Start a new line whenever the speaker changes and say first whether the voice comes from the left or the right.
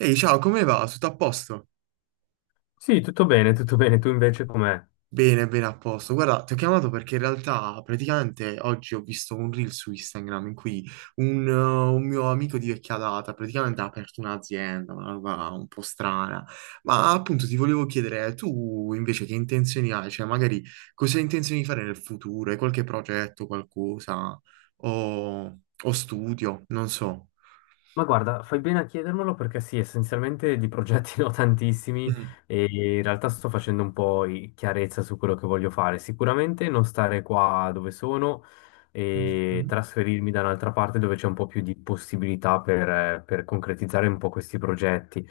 right: Ehi, ciao, come va? Tutto a posto?
left: Sì, tutto bene, tutto bene. Tu invece com'è?
right: Bene, bene, a posto. Guarda, ti ho chiamato perché in realtà praticamente oggi ho visto un reel su Instagram in cui un mio amico di vecchia data praticamente ha aperto un'azienda, una roba un po' strana. Ma appunto ti volevo chiedere, tu invece che intenzioni hai? Cioè, magari cosa hai intenzione di fare nel futuro? Hai qualche progetto, qualcosa? O studio? Non so.
left: Ma guarda, fai bene a chiedermelo perché sì, essenzialmente di progetti ne ho tantissimi
right: Mm.
left: e in realtà sto facendo un po' chiarezza su quello che voglio fare. Sicuramente non stare qua dove sono e
right: Mm.
left: trasferirmi da un'altra parte dove c'è un po' più di possibilità per concretizzare un po' questi progetti.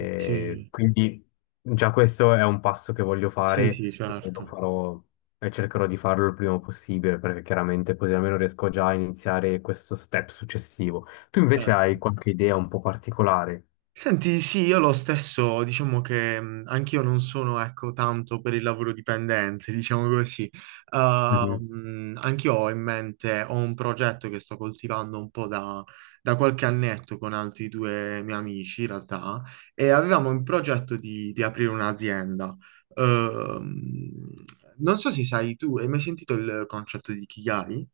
right: Ok.
left: quindi già questo è un passo che voglio
right: Sì, sì,
left: fare e lo
right: certo.
left: farò e cercherò di farlo il prima possibile perché chiaramente così almeno riesco già a iniziare questo step successivo. Tu invece
right: Certo.
left: hai qualche idea un po' particolare?
right: Senti, sì, io lo stesso, diciamo che anch'io non sono, ecco, tanto per il lavoro dipendente, diciamo così.
left: Mhm.
right: Anch'io ho in mente, ho un progetto che sto coltivando un po' da qualche annetto con altri due miei amici, in realtà, e avevamo in progetto di aprire un'azienda. Ehm, Non so se sai tu, hai mai sentito il concetto di Ikigai?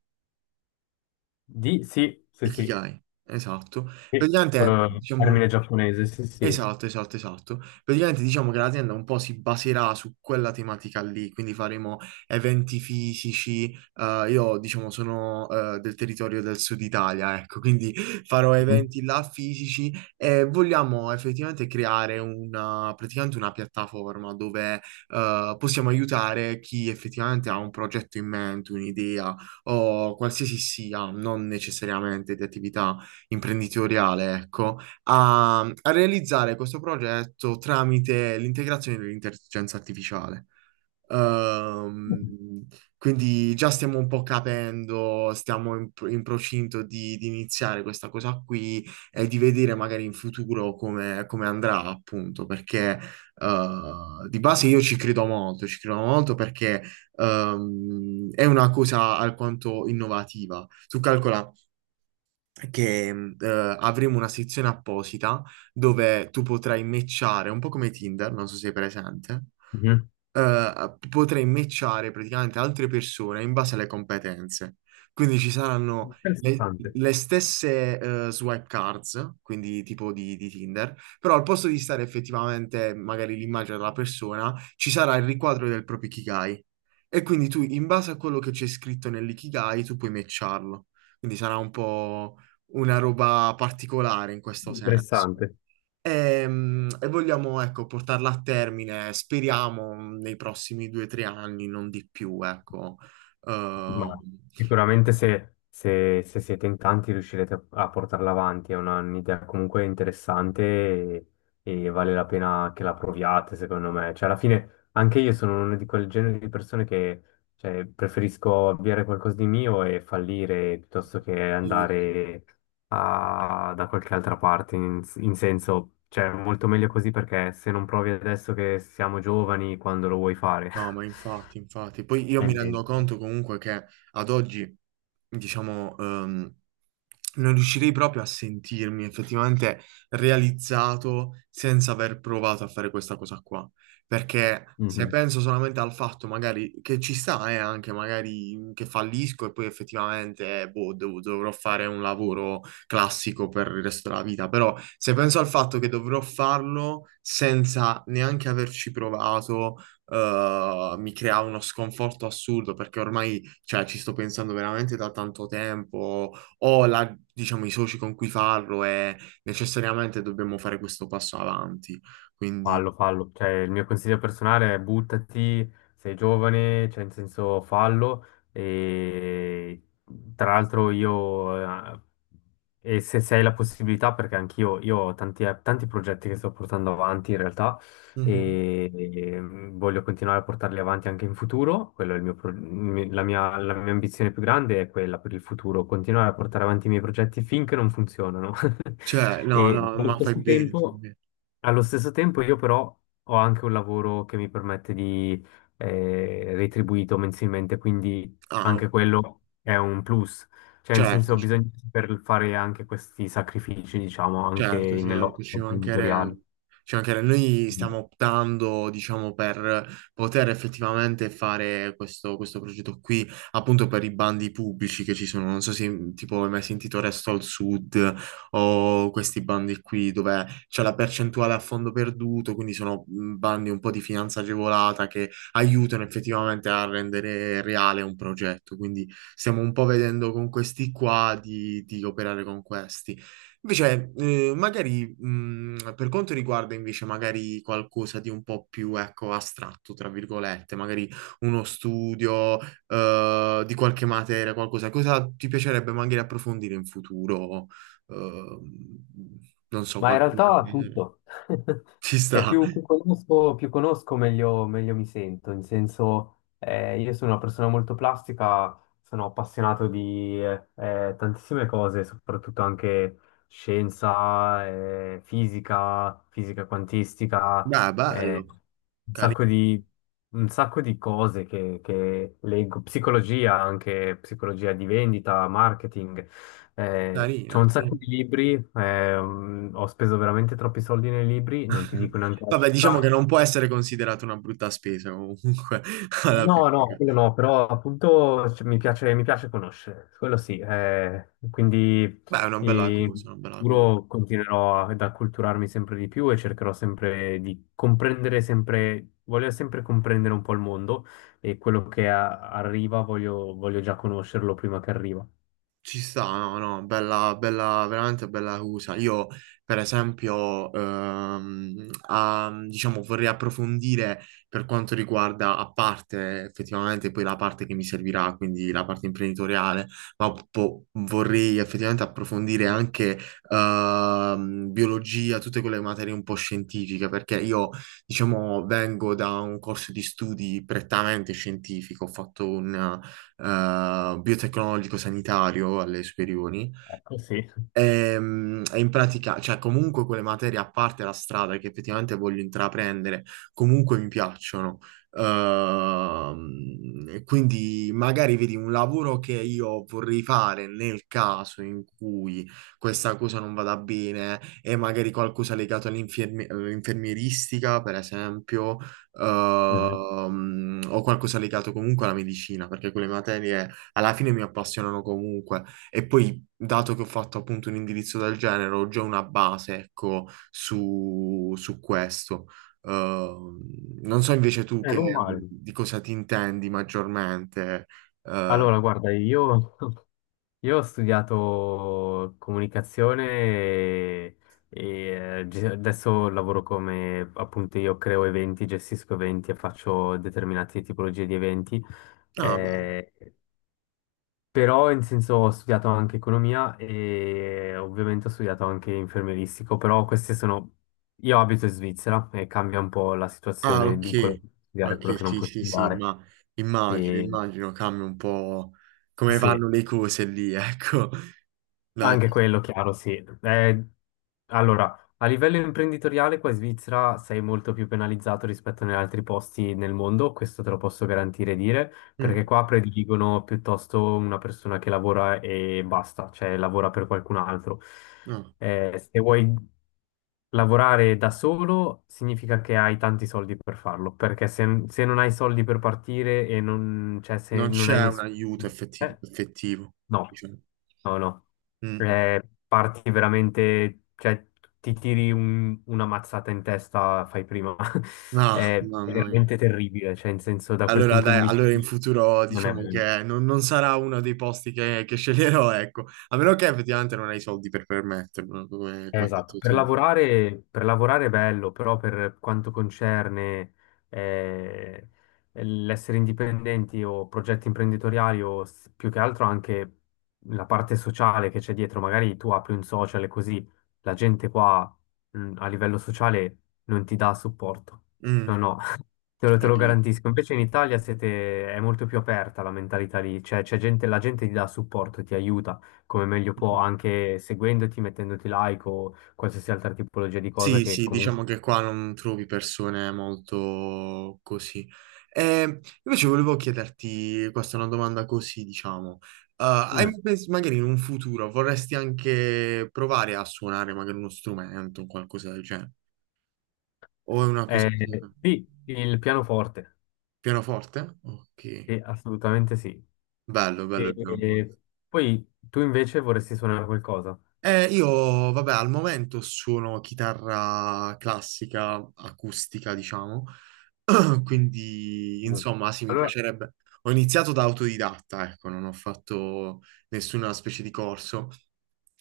left: Di sì,
right: Ikigai, esatto.
left: sì,
right: Praticamente,
left: quello è il
right: diciamo...
left: termine giapponese, sì, sì.
right: Esatto, esatto, esatto. Praticamente diciamo che l'azienda un po' si baserà su quella tematica lì, quindi faremo eventi fisici. Io diciamo sono del territorio del sud Italia, ecco, quindi farò
left: Mhm,
right: eventi là fisici e vogliamo effettivamente creare una, praticamente una piattaforma dove possiamo aiutare chi effettivamente ha un progetto in mente, un'idea o qualsiasi sia, non necessariamente di attività imprenditoriale, ecco a realizzare questo progetto tramite l'integrazione dell'intelligenza artificiale. Ehm, quindi già stiamo un po' capendo, stiamo in procinto di iniziare questa cosa qui e di vedere magari in futuro come, come andrà, appunto, perché di base io ci credo molto perché è una cosa alquanto innovativa. Tu calcola che avremo una sezione apposita dove tu potrai matchare, un po' come Tinder, non so se sei presente
left: mhm.
right: potrei matchare praticamente altre persone in base alle competenze. Quindi ci saranno
left: Interessante,
right: le stesse swipe cards, quindi tipo di Tinder, però al posto di stare effettivamente magari l'immagine della persona, ci sarà il riquadro del proprio Ikigai. E quindi tu, in base a quello che c'è scritto nell'Ikigai, tu puoi matcharlo. Quindi sarà un po' una roba particolare in questo senso.
left: interessante.
right: Vogliamo, ecco, portarla a termine, speriamo, nei prossimi due o tre anni, non di più, ecco. Ehm,
left: Ma sicuramente se siete in tanti riuscirete a portarla avanti, è un'idea comunque interessante, e vale la pena che la proviate, secondo me. Cioè, alla fine anche io sono uno di quel genere di persone che, cioè, preferisco avviare qualcosa di mio e fallire piuttosto che
right: sì. Sì.
left: andare da qualche altra parte, in, in senso, cioè, molto meglio così perché se non provi adesso che siamo giovani, quando lo vuoi fare?
right: No, ma infatti, infatti. Poi io
left: Hai
right: mi
left: in
right: rendo
left: mente.
right: conto comunque che ad oggi, diciamo, non riuscirei proprio a sentirmi effettivamente realizzato senza aver provato a fare questa cosa qua. Perché se
left: Mhm.
right: penso solamente al fatto magari che ci sta, anche magari che fallisco e poi effettivamente, boh, dovrò fare un lavoro classico per il resto della vita. Però se penso al fatto che dovrò farlo senza neanche averci provato mi crea uno sconforto assurdo perché ormai, cioè, ci sto pensando veramente da tanto tempo, ho diciamo, i soci con cui farlo e necessariamente dobbiamo fare questo passo avanti. Quindi,
left: Fallo, fallo, cioè il mio consiglio personale è buttati, sei giovane, cioè in senso fallo e tra l'altro eh, e se, se hai la possibilità, perché anch'io io ho tanti, tanti progetti che sto portando avanti in realtà
right: Mhm.
left: e voglio continuare a portarli avanti anche in futuro, quello è il la la mia ambizione più grande è quella per il futuro, continuare a portare avanti i miei progetti finché non funzionano.
right: Cioè, no,
left: E
right: no,
left: allo
right: ma fai
left: stesso
right: bene. Fai
left: tempo...
right: bene.
left: Allo stesso tempo io però ho anche un lavoro che mi permette di, retribuito mensilmente, quindi
right: Ah,
left: anche
right: ok.
left: quello è un plus. Cioè, in senso,
right: Certo, certo.
left: bisogna saper fare anche questi sacrifici, diciamo, anche
right: Certo, certo,
left: nell'otto
right: ci
left: imprenditoriale.
right: mancherebbe. Ci mancherebbe. Noi stiamo optando, diciamo, per poter effettivamente fare questo, questo progetto qui, appunto per i bandi pubblici che ci sono. Non so se tipo hai mai sentito Resto al Sud o questi bandi qui dove c'è la percentuale a fondo perduto, quindi sono bandi un po' di finanza agevolata che aiutano effettivamente a rendere reale un progetto. Quindi stiamo un po' vedendo con questi qua di operare con questi. Invece, magari per quanto riguarda invece magari qualcosa di un po' più, ecco, astratto, tra virgolette, magari uno studio di qualche materia, qualcosa, cosa ti piacerebbe magari approfondire in futuro? Eh, Non so,
left: Ma in
right: qualche
left: realtà
right: materia.
left: tutto.
right: Ci
left: Cioè,
right: sta.
left: più conosco, meglio mi sento. In senso, io sono una persona molto plastica, sono appassionato di tantissime cose, soprattutto anche scienza, fisica, fisica quantistica,
right: Dai,
left: eh,
right: bello,
left: un
right: cari-
left: sacco un sacco di cose che leggo, psicologia, anche psicologia di vendita, marketing. C'ho
right: carina.
left: un sacco di
right: Sì.
left: libri, ho speso veramente troppi soldi nei libri, non ti dico neanche la
right: Vabbè, diciamo che
left: cifra.
right: non può essere considerata una brutta spesa comunque, alla fine.
left: No, no, quello no, però appunto cioè, mi piace conoscere, quello sì. Quindi
right: Beh, è una bella
left: in
right: cosa, una bella cosa.
left: futuro continuerò ad acculturarmi sempre di più e cercherò sempre di comprendere sempre, voglio sempre comprendere un po' il mondo e quello che arriva voglio, voglio già conoscerlo prima che arriva.
right: Ci sta, no, no, bella, bella, veramente bella cosa. Io, per esempio, diciamo, vorrei approfondire per quanto riguarda, a parte effettivamente poi la parte che mi servirà, quindi la parte imprenditoriale, ma vorrei effettivamente approfondire anche biologia, tutte quelle materie un po' scientifiche, perché io, diciamo, vengo da un corso di studi prettamente scientifico, ho fatto un biotecnologico sanitario alle superiori.
left: Ecco, sì.
right: In pratica, cioè comunque quelle materie, a parte la strada che effettivamente voglio intraprendere, comunque mi piacciono. E quindi magari vedi un lavoro che io vorrei fare nel caso in cui questa cosa non vada bene e magari qualcosa legato all'infermieristica, per esempio,
left: Mhm.
right: o qualcosa legato comunque alla medicina, perché quelle materie alla fine mi appassionano comunque. E poi, dato che ho fatto appunto un indirizzo del genere, ho già una base, ecco, su, su questo. Ehm, Non so invece tu
left: Eh,
right: che,
left: non male.
right: di cosa ti intendi maggiormente. Eh,
left: Allora, guarda, io io ho studiato comunicazione e, adesso lavoro come, appunto, io creo eventi, gestisco eventi e faccio determinate tipologie di eventi.
right: no, bello.
left: Eh, però, in senso, ho studiato anche economia e ovviamente ho studiato anche infermieristico, però queste sono... Io abito in Svizzera e cambia un po' la
right: Ah,
left: situazione di quello che
right: ok.
left: puoi studiare e
right: Ok,
left: quello che non
right: sì,
left: puoi
right: sì, sì,
left: studiare.
right: ma immagino,
left: E
right: immagino, cambia un po' come
left: sì,
right: vanno le cose lì, ecco. No,
left: anche quello, chiaro, sì. Allora a livello imprenditoriale qua in Svizzera sei molto più penalizzato rispetto agli altri posti nel mondo, questo te lo posso garantire e dire, perché
right: mm,
left: qua prediligono piuttosto una persona che lavora e basta, cioè lavora per qualcun altro.
right: no,
left: Se vuoi lavorare da solo significa che hai tanti soldi per farlo, perché se, se non hai soldi per partire e non, cioè, se
right: non
left: non hai
right: c'è un
left: nessuno...
right: aiuto effettivo, effettivo,
left: No,
right: diciamo.
left: no, no.
right: Mm.
left: Eh, parti veramente, cioè ti tiri una mazzata in testa, fai prima.
right: No,
left: È
right: mamma mia.
left: veramente terribile, cioè in senso da quel
right: Allora,
left: punto di
right: dai,
left: vista
right: allora in
left: lì
right: futuro
left: non è
right: diciamo
left: bello.
right: che non, non sarà uno dei posti che sceglierò, ecco, a meno che effettivamente non hai i soldi per permetterlo, come,
left: Eh,
right: come hai
left: esatto,
right: detto tu.
left: per lavorare è bello, però per quanto concerne eh, l'essere indipendenti o progetti imprenditoriali o più che altro anche la parte sociale che c'è dietro, magari tu apri un social e così la gente qua a livello sociale non ti dà supporto.
right: Mm,
left: No, no, te lo, te lo
right: capito.
left: garantisco. Invece in Italia è molto più aperta la mentalità lì, cioè c'è gente, la gente ti dà supporto, ti aiuta come meglio
right: Mm.
left: può,
right: Mm.
left: anche seguendoti, mettendoti like o qualsiasi altra tipologia di cosa
right: Sì,
left: che
right: sì, diciamo
left: comunque...
right: che qua non trovi persone molto così. Eh, Invece volevo chiederti, questa è una domanda così, diciamo, hai
left: Mm.
right: mai magari in un futuro vorresti anche provare a suonare magari uno strumento o qualcosa del genere? O è una cosa...
left: Eh, sì, il pianoforte,
right: Pianoforte? Ok.
left: sì, assolutamente sì.
right: Bello, bello il jumbo.
left: E poi tu invece vorresti suonare qualcosa?
right: Io, vabbè, al momento suono chitarra classica, acustica, diciamo, quindi,
left: Mm.
right: insomma, sì, mi
left: Allora,
right: piacerebbe. Ho iniziato da autodidatta, ecco, non ho fatto nessuna specie di corso.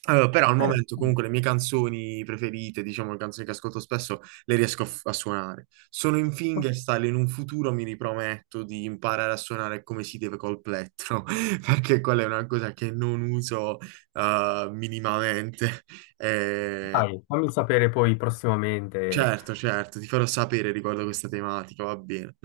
right: Allora, però al
left: eh,
right: momento
left: mm,
right: comunque le mie canzoni preferite, diciamo le canzoni che ascolto spesso, le riesco a, a suonare. Sono in fingerstyle, in un futuro mi riprometto di imparare a suonare come si deve col plettro, perché quella è una cosa che non uso minimamente. Eh,
left: dai, fammi sapere poi prossimamente.
right: certo, certo, ti farò sapere riguardo questa tematica, va bene.